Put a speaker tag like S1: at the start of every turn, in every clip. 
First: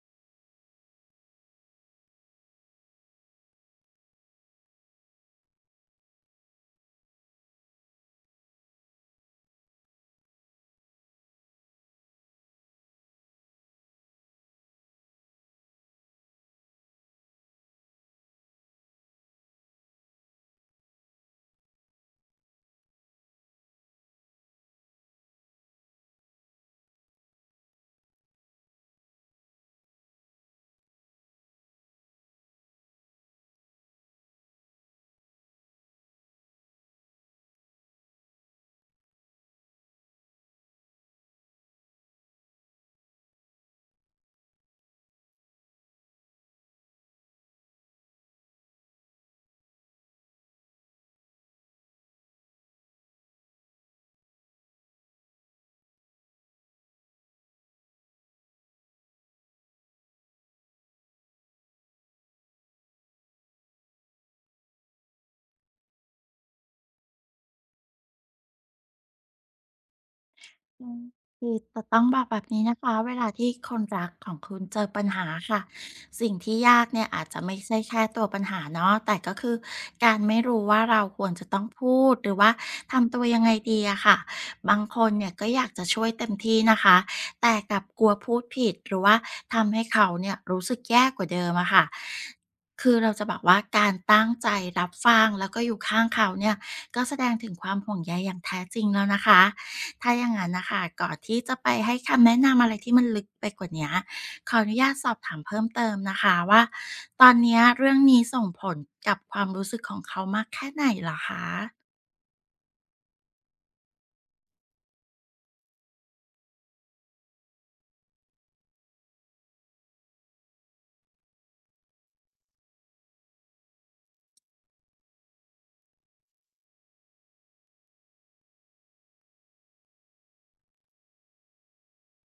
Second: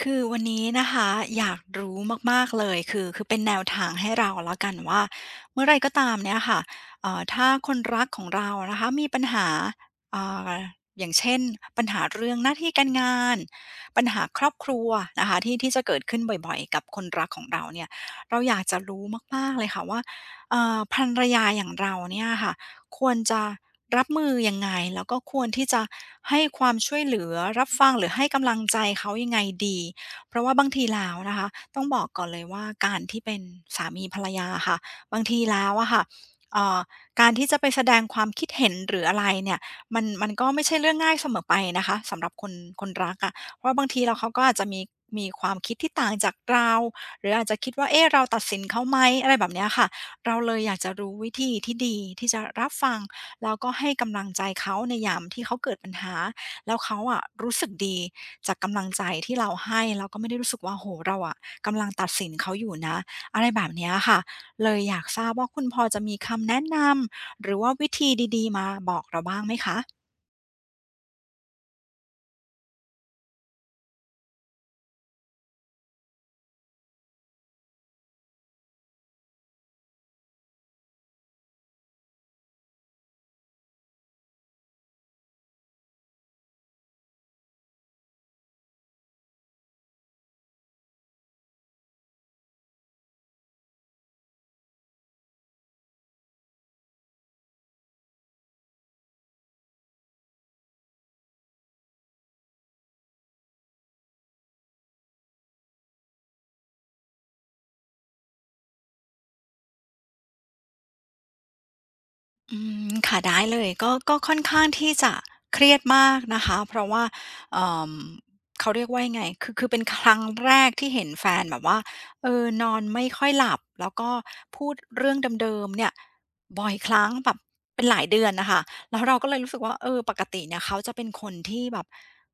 S1: คือวันนี้นะคะอยากรู้มากๆเลยคือเป็นแนวทางให้เราแล้วกันว่าเมื่อไรก็ตามเนี่ยค่ะถ้าคนรักของเรานะคะมีปัญหาอ่าอย่างเช่นปัญหาเรื่องหน้าที่การงานปัญหาครอบครัวนะคะที่ที่จะเกิดขึ้นบ่อยๆกับคนรักของเราเนี่ยเราอยากจะรู้มากๆเลยค่ะว่าภรรยาอย่างเราเนี่ยค่ะ ควรจะรับมือยังไงแล้วก็ควรที่จะให้ความช่วยเหลือรับฟังหรือให้กำลังใจเขายังไงดีเพราะว่าบางทีแล้วนะคะต้องบอกก่อนเลยว่าการที่เป็นสามีภรรยาอะค่ะบางทีแล้วอะค่ะเอ่อการที่จะไปแสดงความคิดเห็นหรืออะไรเนี่ยมันก็ไม่ใช่เรื่องง่ายเสมอไปนะคะสำหรับคนรักอะเพราะบางทีแล้วเขาก็อาจจะมีความคิดที่ต่างจากเราหรืออาจจะคิดว่าเอ๊ะเราตัดสินเขาไหมอะไรแบบเนี้ยค่ะ เราเลยอยากจะรู้วิธีที่ดีที่จะรับฟังแล้วก็ให้กำลังใจเขาในยามที่เขาเกิดปัญหาแล้วเขาอะรู้สึกดีจากกำลังใจที่เราให้แล้วก็ไม่ได้รู้สึกว่าโอ้โฮเราอะกำลังตัดสินเขาอยู่นะอะไรแบบเนี้ยค่ะเลยอยากทราบว่าคุณพอจะมีคำแนะนำหรือว่าวิธีดีๆมาบอกเราบ้างไหมคะ
S2: อืมคือจะต้องบอกแบบนี้นะคะเวลาที่คนรักของคุณเจอปัญหาค่ะสิ่งที่ยากเนี่ยอาจจะไม่ใช่แค่ตัวปัญหาเนาะแต่ก็คือการไม่รู้ว่าเราควรจะต้องพูดหรือว่าทำตัวยังไงดีอะค่ะบางคนเนี่ยก็อยากจะช่วยเต็มที่นะคะแต่กลับกลัวพูดผิดหรือว่าทำให้เขาเนี่ยรู้สึกแย่กว่าเดิมอะค่ะคือเราจะบอกว่าการตั้งใจรับฟังแล้วก็อยู่ข้างเขาเนี่ยก็แสดงถึงความห่วงใยอย่างแท้จริงแล้วนะคะ ถ้าอย่างนั้นนะคะก่อนที่จะไปให้คำแนะนำอะไรที่มันลึกไปกว่านี้ขออนุญาตสอบถามเพิ่มเติมนะคะว่าตอนเนี้ยเรื่องนี้ส่งผลกับความรู้สึกของเขามากแค่ไหนเหรอคะ
S1: อืมค่ะได้เลยก็ค่อนข้างที่จะเครียดมากนะคะเพราะว่าเอ่อเขาเรียกว่ายังไงคือเป็นครั้งแรกที่เห็นแฟนแบบว่าเออนอนไม่ค่อยหลับแล้วก็พูดเรื่องเดิมๆเนี่ยบ่อยครั้งแบบเป็นหลายเดือนน่ะค่ะแล้วเราก็เลยรู้สึกว่าเออปกติเนี่ยเขาจะเป็นคนที่แบบ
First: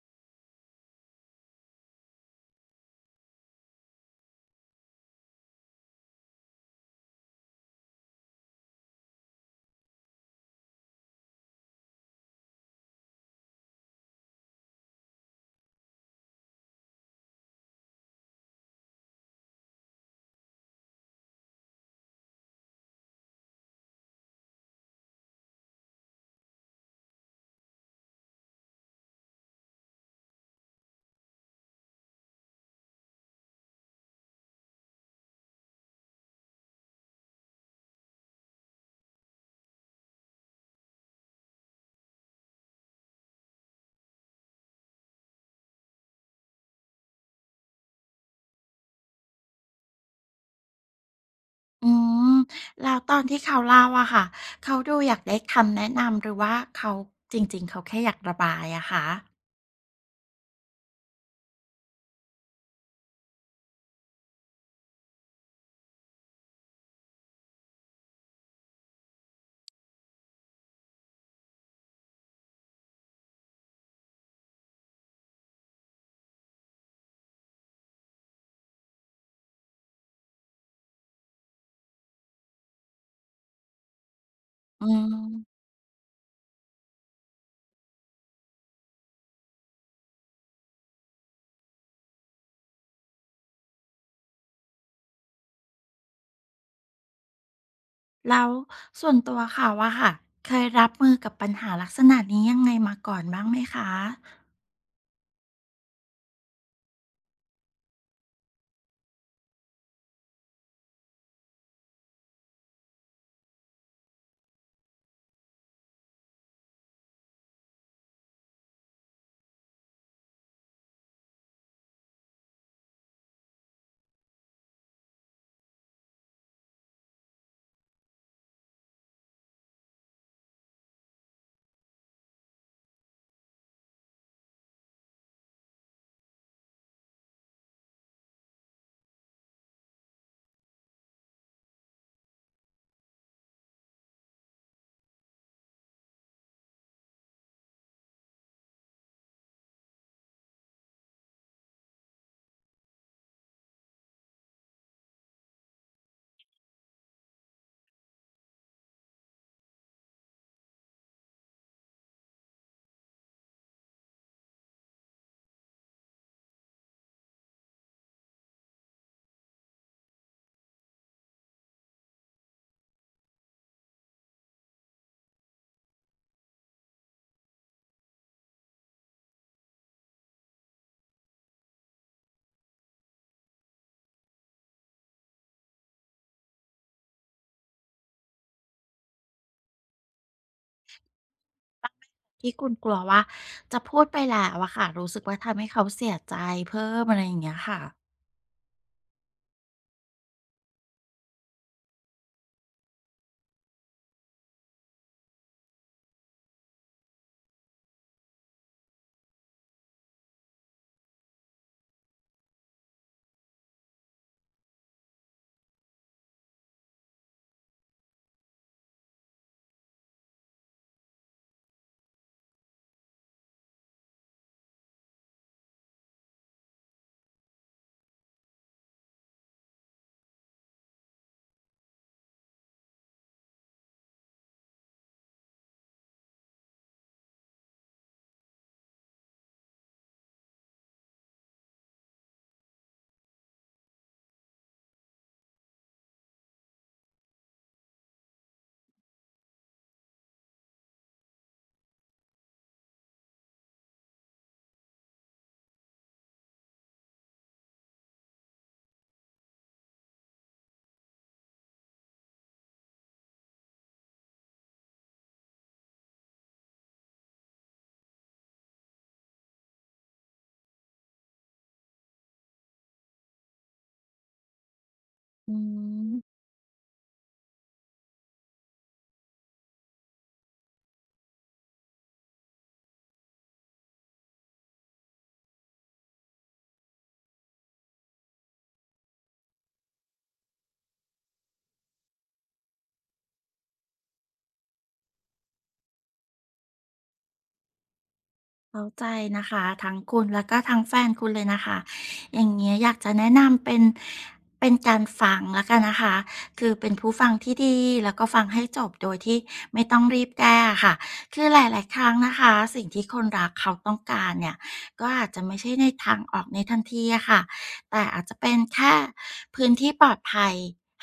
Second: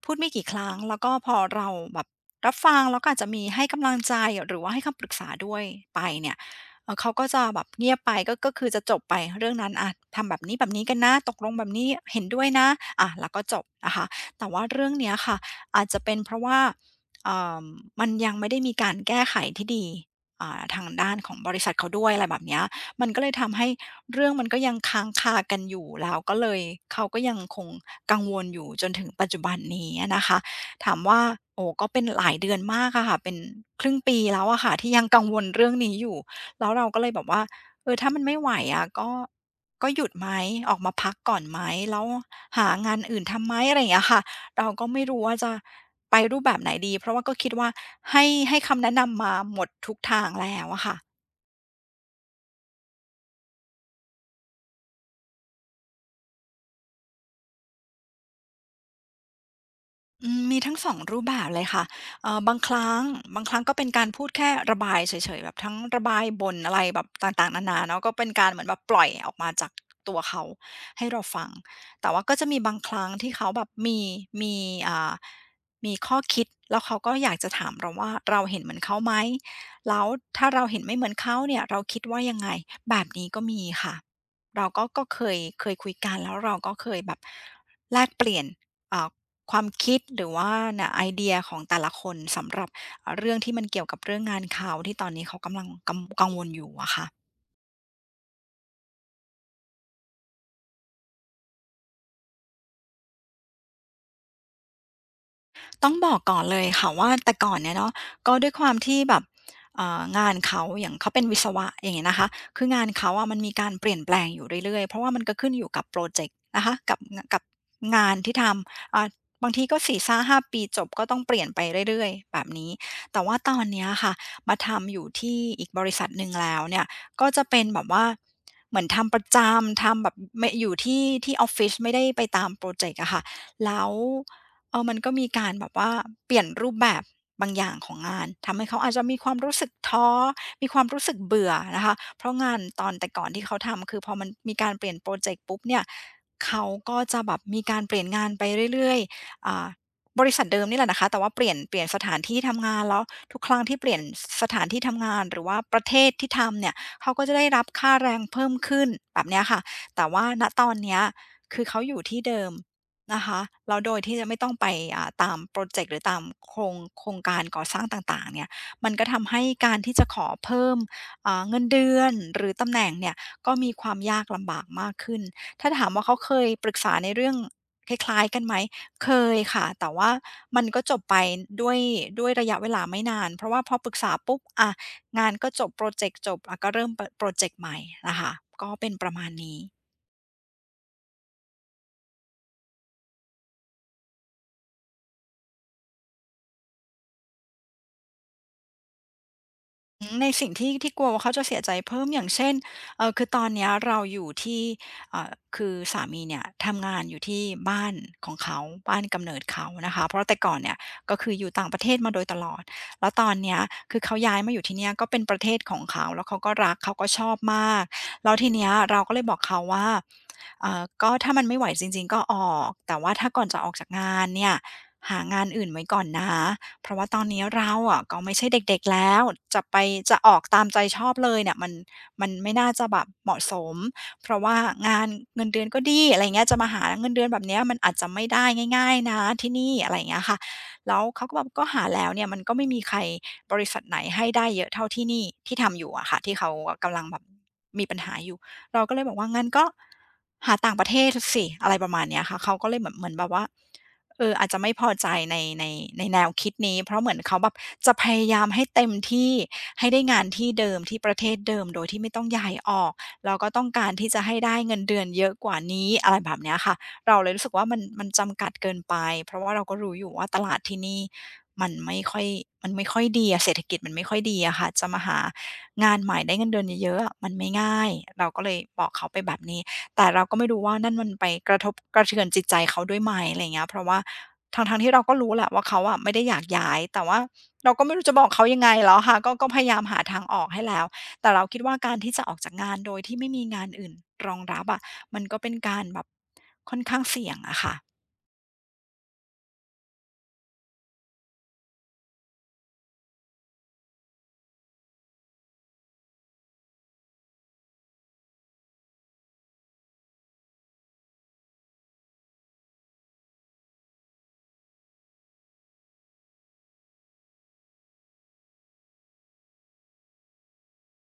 S1: พูดไม่กี่ครั้งแล้วก็พอเราแบบรับฟังแล้วก็อาจจะมีให้กำลังใจหรือว่าให้คำปรึกษาด้วยไปเนี่ย เขาก็จะแบบเงียบไปก็คือจะจบไปเรื่องนั้นอะทำแบบนี้แบบนี้กันนะตกลงแบบนี้เห็นด้วยนะอะแล้วก็จบนะคะแต่ว่าเรื่องเนี้ยค่ะอาจจะเป็นเพราะว่าเอ่ามันยังไม่ได้มีการแก้ไขที่ดีทางด้านของบริษัทเขาด้วยอะไรแบบเนี้ยมันก็เลยทำให้เรื่องมันก็ยังค้างคากันอยู่แล้วก็เลยเขาก็ยังคงกังวลอยู่จนถึงปัจจุบันนี้นะคะถามว่าโอ้ก็เป็นหลายเดือนมากอะค่ะเป็นครึ่งปีแล้วอะค่ะที่ยังกังวลเรื่องนี้อยู่ แล้วเราก็เลยแบบว่าเออถ้ามันไม่ไหวอะก็หยุดไหมออกมาพักก่อนไหมแล้วหางานอื่นทำไหมอะไรอย่างเงี้ยค่ะเราก็ไม่รู้ว่าจะไปรูปแบบไหนดีเพราะว่าก็คิดว่าให้ให้คำแนะนำมาหมดทุกทางแล้วอะค่ะ
S2: อืมแล้วตอนที่เขาเล่าอะค่ะเขาดูอยากได้คำแนะนำหรือว่าเขาจริงๆเขาแค่อยากระบายอะคะ
S1: อืมมีทั้งสองรูปแบบเลยค่ะเอ่อบางครั้งบางครั้งก็เป็นการพูดแค่ระบายเฉยๆแบบทั้งระบายบ่นอะไรแบบต่างๆนานาเนาะก็เป็นการเหมือนแบบปล่อยออกมาจากตัวเขาให้เราฟัง แต่ว่าก็จะมีบางครั้งที่เขาแบบมีอ่ามีข้อคิดแล้วเขาก็อยากจะถามเราว่าเราเห็นเหมือนเขาไหมแล้วถ้าเราเห็นไม่เหมือนเขาเนี่ยเราคิดว่ายังไงแบบนี้ก็มีค่ะเราก็
S2: อื
S1: เคย
S2: ม
S1: เคยคุยกันแล้วเราก็เคยแบบแลกเปลี่ยนอ่า ความคิดหรือว่านะไอเดียของแต่ละคนสำหรับเรื่องที่มันเกี่ยวกับเรื่องงานเขาที่ตอนนี้เขากำลังกังวลอยู่อะค่ะ
S2: แล้วส่วนตัวเขาอะค่ะเคยรับมือกับปัญหาลักษณะนี้ยังไงมาก่อนบ้างไหมคะ
S1: ต้องบอกก่อนเลยค่ะว่าแต่ก่อนเนี่ยเนาะก็ด้วยความที่แบบงานเขาอย่างเขาเป็นวิศวะอย่างเงี้ยนะคะคืองานเขาอะมันมีการเปลี่ยนแปลงอยู่เรื่อยๆเพราะว่ามันก็ขึ้นอยู่กับโปรเจกต์นะคะกับงานที่ทำอ่ะบางทีก็สี่ซ่าห้าปีจบก็ต้องเปลี่ยนไปเรื่อยๆแบบนี้แต่ว่าตอนเนี้ยค่ะมาทำอยู่ที่อีกบริษัทหนึ่งแล้วเนี่ยก็จะเป็นแบบว่าเหมือนทำประจำทำแบบไม่อยู่ที่ออฟฟิศไม่ได้ไปตามโปรเจกต์อะค่ะแล้ว เออมันก็มีการแบบว่าเปลี่ยนรูปแบบบางอย่างของงาน ทำให้เขาอาจจะมีความรู้สึกท้อมีความรู้สึกเบื่อนะคะเพราะงานตอนแต่ก่อนที่เขาทำคือพอมันมีการเปลี่ยนโปรเจกต์ปุ๊บเนี่ยเขาก็จะแบบมีการเปลี่ยนงานไปเรื่อยๆบริษัทเดิมนี่แหละนะคะแต่ว่าเปลี่ยนสถานที่ทำงานแล้วทุกครั้งที่เปลี่ยนสสถานที่ทำงานหรือว่าประเทศที่ทำเนี่ยเขาก็จะได้รับค่าแรงเพิ่มขึ้นแบบเนี้ยค่ะแต่ว่าณตอนเนี้ยคือเขาอยู่ที่เดิม นะคะแล้วโดยที่จะไม่ต้องไปตามโปรเจกต์หรือตามโครงการก่อสร้างต่างๆเนี่ยมันก็ทำให้การที่จะขอเพิ่มเงินเดือนหรือตำแหน่งเนี่ยก็มีความยากลำบากมากขึ้นถ้าถามว่าเขาเคยปรึกษาในเรื่องคล้ายๆกันไหมเคยค่ะแต่ว่ามันก็จบไปด้วยด้วยระยะเวลาไม่นานเพราะว่าพอปรึกษาปุ๊บอะงานก็จบโปรเจกต์จบอะก็เริ่มโปรเจกต์ใหม่นะคะก็เป็นประมาณนี้
S2: ที่คุณกลัวว่าจะพูดไปแล้วอะค่ะรู้สึกว่าทำให้เขาเสียใจเพิ่มอะไรอย่างเงี้ยค่ะ
S1: อืมในสิ่งที่ที่กลัวว่าเขาจะเสียใจเพิ่มอย่างเช่นเออคือตอนเนี้ยเราอยู่ที่คือสามีเนี่ยทำงานอยู่ที่บ้านของเขาบ้านกำเนิดเขานะคะเพราะแต่ก่อนเนี่ยก็คืออยู่ต่างประเทศมาโดยตลอดแล้วตอนเนี้ยคือเขาย้ายมาอยู่ที่เนี่ยก็เป็นประเทศของเขาแล้วเขาก็รักเขาก็ชอบมากแล้วทีเนี้ยเราก็เลยบอกเขาว่าก็ถ้ามันไม่ไหวจริงๆก็ออกแต่ว่าถ้าก่อนจะออกจากงานเนี่ยหางานอื่นไว้ก่อนนะ เพราะว่าตอนนี้เราอะก็ไม่ใช่เด็กๆแล้วจะไปจะออกตามใจชอบเลยเนี่ยมันไม่น่าจะแบบเหมาะสมเพราะว่างานเงินเดือนก็ดีอะไรเงี้ยจะมาหาเงินเดือนแบบเนี้ยมันอาจจะไม่ได้ง่ายๆนะที่นี่อะไรเงี้ยค่ะแล้วเขาก็บอกก็หาแล้วเนี่ยมันก็ไม่มีใครบริษัทไหนให้ได้เยอะเท่าที่นี่ที่ทำอยู่อะค่ะที่เขากำลังแบบมีปัญหาอยู่เราก็เลยบอกว่างั้นก็หาต่างประเทศสิอะไรประมาณเนี้ยค่ะเขาก็เลยเหมือนแบบว่า เอออาจจะไม่พอใจในในแนวคิดนี้เพราะเหมือนเขาแบบจะพยายามให้เต็มที่ให้ได้งานที่เดิมที่ประเทศเดิมโดยที่ไม่ต้องย้ายออกแล้วก็ต้องการที่จะให้ได้เงินเดือนเยอะกว่านี้อะไรแบบเนี้ยค่ะเราเลยรู้สึกว่ามันจำกัดเกินไปเพราะว่าเราก็รู้อยู่ว่าตลาดที่นี่มันไม่ค่อยมันไม่ค่อยดีอะเศรษฐกิจมันไม่ค่อยดีอะค่ะจะมาหา
S2: อื
S1: งานใหม่
S2: ม
S1: ได้เงินเดือนเยอะๆอะมันไม่ง่ายเราก็เลยบอกเขาไปแบบนี้ แต่เราก็ไม่รู้ว่านั่นมันไปกระทบกระเทือนจิตใจเขาด้วยไหมอะไราเงี้ยเพราะว่าทั้งๆที่เราก็รู้แหละว่าเขาอะไม่ได้อยากย้ายแต่ว่าเราก็ไม่รู้จะบอกเขายังไงแล้วค่ะก็พยายามหาทางออกให้แล้วแต่เราคิดว่าการที่จะออกจากงานโดยที่ไม่มีงานอื่นรองรับอะมันก็เป็นการแบบค่อนข้างเสี่ยงอะค่ะ
S2: เข้าใจนะคะทั้งคุณแล้วก็ทั้งแฟนคุณเลยนะคะอย่างเงี้ยอยากจะแนะนำเป็นการฟังแล้วกันนะคะคือเป็นผู้ฟังที่ดีแล้วก็ฟังให้จบโดยที่ไม่ต้องรีบแก้ะค่ะคือหลายๆครั้งนะคะสิ่งที่คนรักเขาต้องการเนี่ยก็อาจจะไม่ใช่ในทางออกในทันทีอะค่ะแต่อาจจะเป็นแค่พื้นที่ปลอดภัย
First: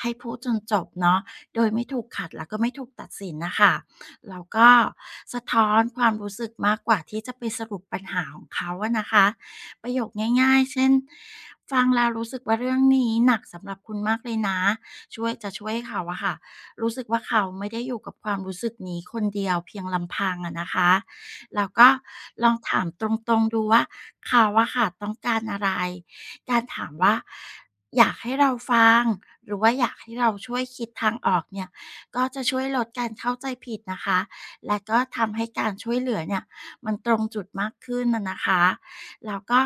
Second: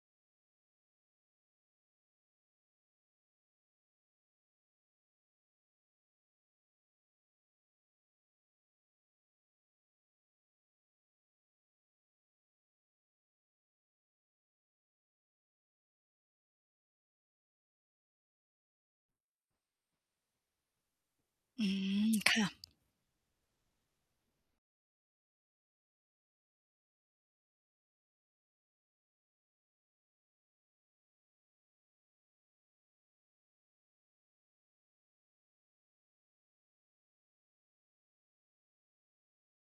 S2: ให้พูดจนจบเนาะโดยไม่ถูกขัดแล้วก็ไม่ถูกตัดสินนะคะ แล้วก็สะท้อนความรู้สึกมากกว่าที่จะไปสรุปปัญหาของเขาอะนะคะประโยคง่ายๆเช่นฟังแล้วรู้สึกว่าเรื่องนี้หนักสำหรับคุณมากเลยนะช่วยจะช่วยเขาอะค่ะรู้สึกว่าเขาไม่ได้อยู่กับความรู้สึกนี้คนเดียวเพียงลำพังอะนะคะแล้
S1: อื
S2: วก็
S1: ม
S2: ล
S1: ค่ะ
S2: องถามตรงๆดูว่าเขาอะค่ะต้องการอะไรการถามว่าอยากให้เราฟังหรือว่าอยากให้เราช่วยคิดทางออกเนี่ย ก็จะช่วยลดการเข้าใจผิดนะคะ และก็ทำให้การช่วยเหลือเนี่ยมันตรงจุดมากขึ้นนะคะแล้วก็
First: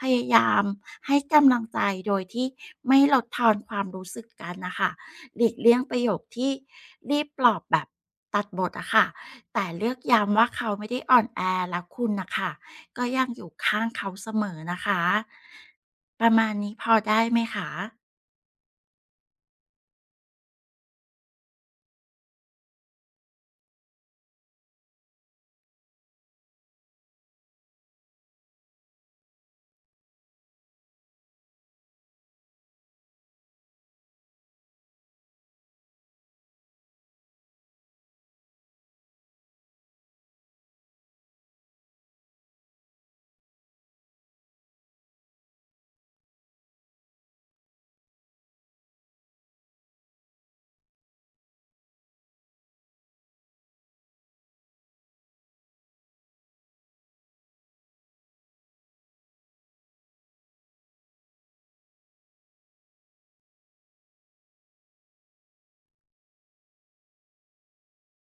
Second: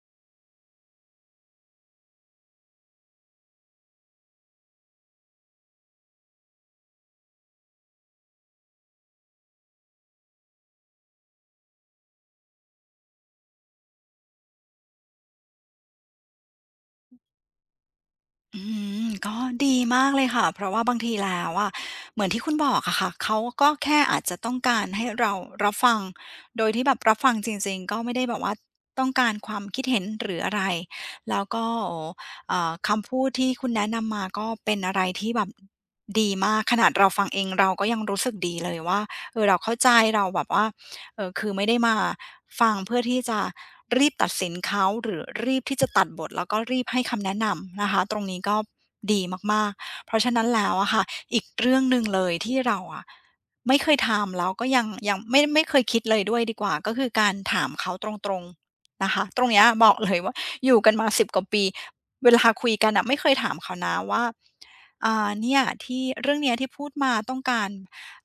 S2: พยายามให้กำลังใจโดยที่ไม่ลดทอนความรู้สึกกันนะคะหลีกเลี่ยงประโยคที่รีบปลอบแบบตัดบทอะค่ะแต่เลือกย้ำว่าเขาไม่ได้อ่อนแอแล้วคุณนะคะ ก็ยังอยู่ข้างเขาเสมอนะคะประมาณนี้พอได้ไหมคะ
S1: อืมก็ดีมากเลยค่ะเพราะว่าบางทีแล้วอะเหมือนที่คุณบอกอะค่ะเขาก็แค่อาจจะต้องการให้เรารับฟังโดยที่แบบรับฟังจริงๆก็ไม่ได้แบบว่าต้องการความคิดเห็นหรืออะไรแล้วก็คำพูดที่คุณแนะนำมาก็เป็นอะไรที่แบบดีมากขนาดเราฟังเองเราก็ยังรู้สึกดีเลยว่าเออเราเข้าใจเราแบบว่า เออคือไม่ได้มาฟังเพื่อที่จะรีบตัดสินเขาหรือรีบที่จะตัดบทแล้วก็รีบให้คำแนะนำนะคะตรงนี้ก็ดีมากๆเพราะฉะนั้นแล้วอะค่ะอีกเรื่องหนึ่งเลยที่เราอะไม่เคยทำแล้วก็ยังยังไม่เคยคิดเลยด้วยดีกว่าก็คือการถามเขาตรงๆนะคะตรงเนี้ยบอกเลยว่าอยู่กันมา10กว่าปีเวลาคุยกันอะไม่เคยถามเขานะว่าอ่าเนี่ยที่เรื่องเนี้ยที่พูดมาต้องการ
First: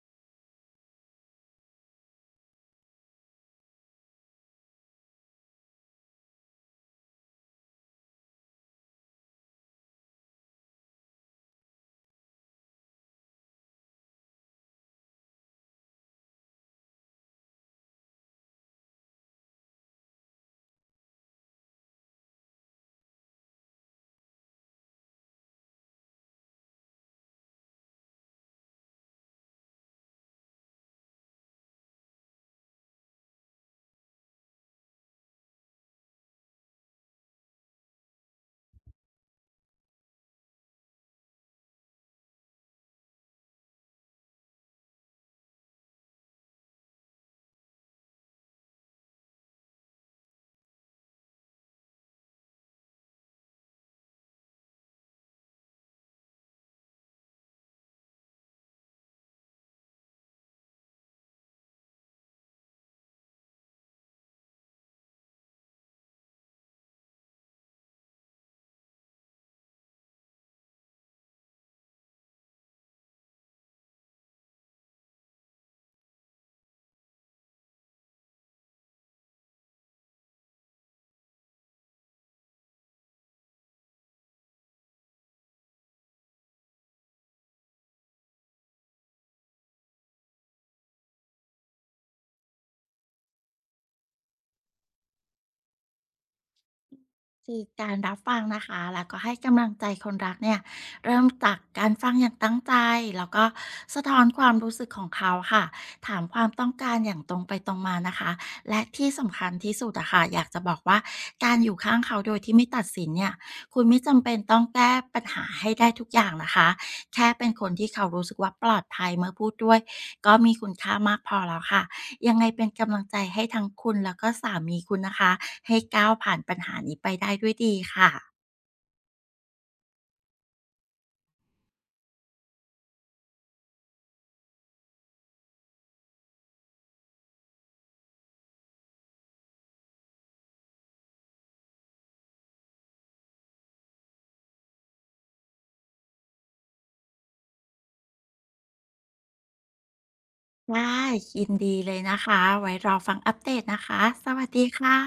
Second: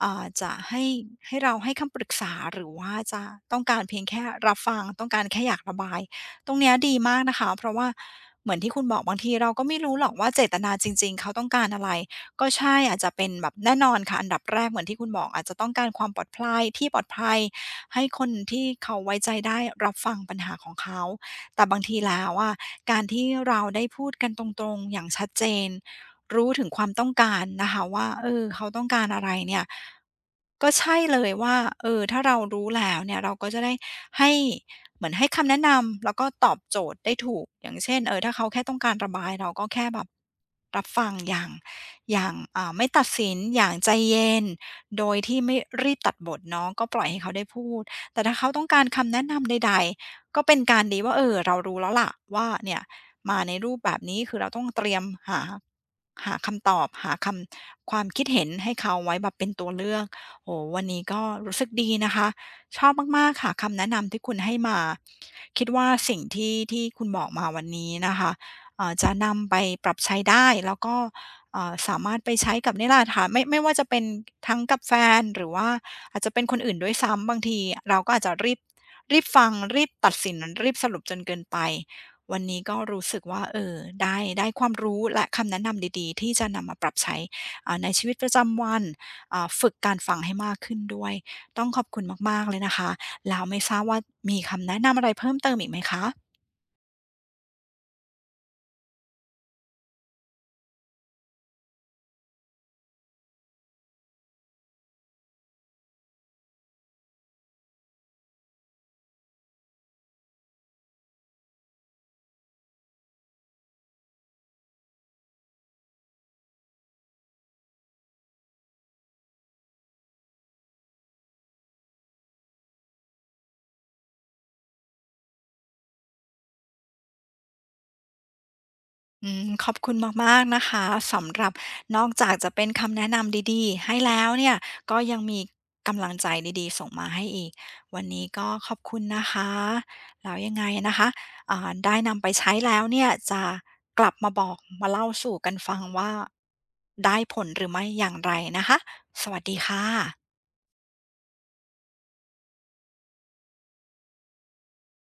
S1: จะให้เราให้คำปรึกษาหรือว่าจะต้องการเพียงแค่รับฟังต้องการแค่อยากระบายตรงเนี้ยดีมากนะคะเพราะว่าเหมือนที่คุณบอกบางทีเราก็ไม่รู้หรอกว่าเจตนาจริงๆเขาต้องการอะไรก็ใช่อาจจะเป็นแบบแน่นอนค่ะอันดับแรกเหมือนที่คุณบอกอาจจะต้องการความปลอดภัยที่ปลอดภัยให้คนที่เขาไว้ใจได้รับฟังปัญหาของเขาแต่บางทีแล้วอะการที่เราได้พูดกันตรงๆอย่างชัดเจน รู้ถึงความต้องการนะคะว่าเออเขาต้องการอะไรเนี่ยก็ใช่เลยว่าเออถ้าเรารู้แล้วเนี่ยเราก็จะได้ให้เหมือนให้คำแนะนำแล้วก็ตอบโจทย์ได้ถูกอย่างเช่นเออถ้าเขาแค่ต้องการระบายเราก็แค่แบบรับฟังอย่างไม่ตัดสินอย่างใจเย็นโดยที่ไม่รีบตัดบทเนาะก็ปล่อยให้เขาได้พูดแต่ถ้าเขาต้องการคำแนะนำใดๆก็เป็นการดีว่าเออเรารู้แล้วล่ะว่าเนี่ยมาในรูปแบบนี้คือเราต้องเตรียมหา หาคำตอบหาคำความคิดเห็นให้เขาไว้แบบเป็นตัวเลือกโอ้โฮวันนี้ก็รู้สึกดีนะคะชอบมากๆค่ะคำแนะนำที่คุณให้มาคิดว่าสิ่งที่คุณบอกมาวันนี้นะคะจะนำไปปรับใช้ได้แล้วก็สามารถไปใช้กับนี่แหละค่ะไม่ว่าจะเป็นทั้งกับแฟนหรือว่าอาจจะเป็นคนอื่นด้วยซ้ำบางทีเราก็อาจจะรีบรีบฟังรีบตัดสินรีบสรุปจนเกินไป วันนี้ก็รู้สึกว่าเออได้ความรู้และคำแนะนำดีๆที่จะนำมาปรับใช้ในชีวิตประจำวันฝึกการฟังให้มากขึ้นด้วยต้องขอบคุณมากๆเลยนะคะแล้วไม่ทราบว่ามีคำแนะนำอะไรเพิ่มเติมอีกไหมคะ
S2: คือการรับฟังนะคะแล้วก็ให้กำลังใจคนรักเนี่ยเริ่มจากการฟังอย่างตั้งใจแล้วก็สะท้อนความรู้สึกของเขาค่ะถามความต้องการอย่างตรงไปตรงมานะคะและที่สำคัญที่สุดอะค่ะอยากจะบอกว่าการอยู่ข้างเขาโดยที่ไม่ตัดสินเนี่ยคุณไม่จำเป็นต้องแก้ปัญหาให้ได้ทุกอย่างนะคะแค่เป็นคนที่เขารู้สึกว่าปลอดภัยเมื่อพูดด้วยก็มีคุณค่ามากพอแล้วค่ะ ยังไงเป็นกำลังใจให้ทั้งคุณแล้วก็สามีคุณนะคะให้ก้าวผ่านปัญหานี้ไปได้ด้วยดีค่ะ
S1: อืมขอบคุณมากๆนะคะสำหรับนอกจากจะเป็นคำแนะนำดีๆให้แล้วเนี่ยก็ยังมีกำลังใจดีๆส่งมาให้อีกวันนี้ก็ขอบคุณนะคะแล้วยังไงนะคะได้นำไปใช้แล้วเนี่ยจะกลับมาบอกมาเล่าสู่กันฟังว่าได้ผลหรือไม่อย่างไรนะคะสวัสดีค่ะ
S2: ได้ยินดีเลยนะคะไว้รอฟังอัปเดตนะคะสวัสดีค่ะ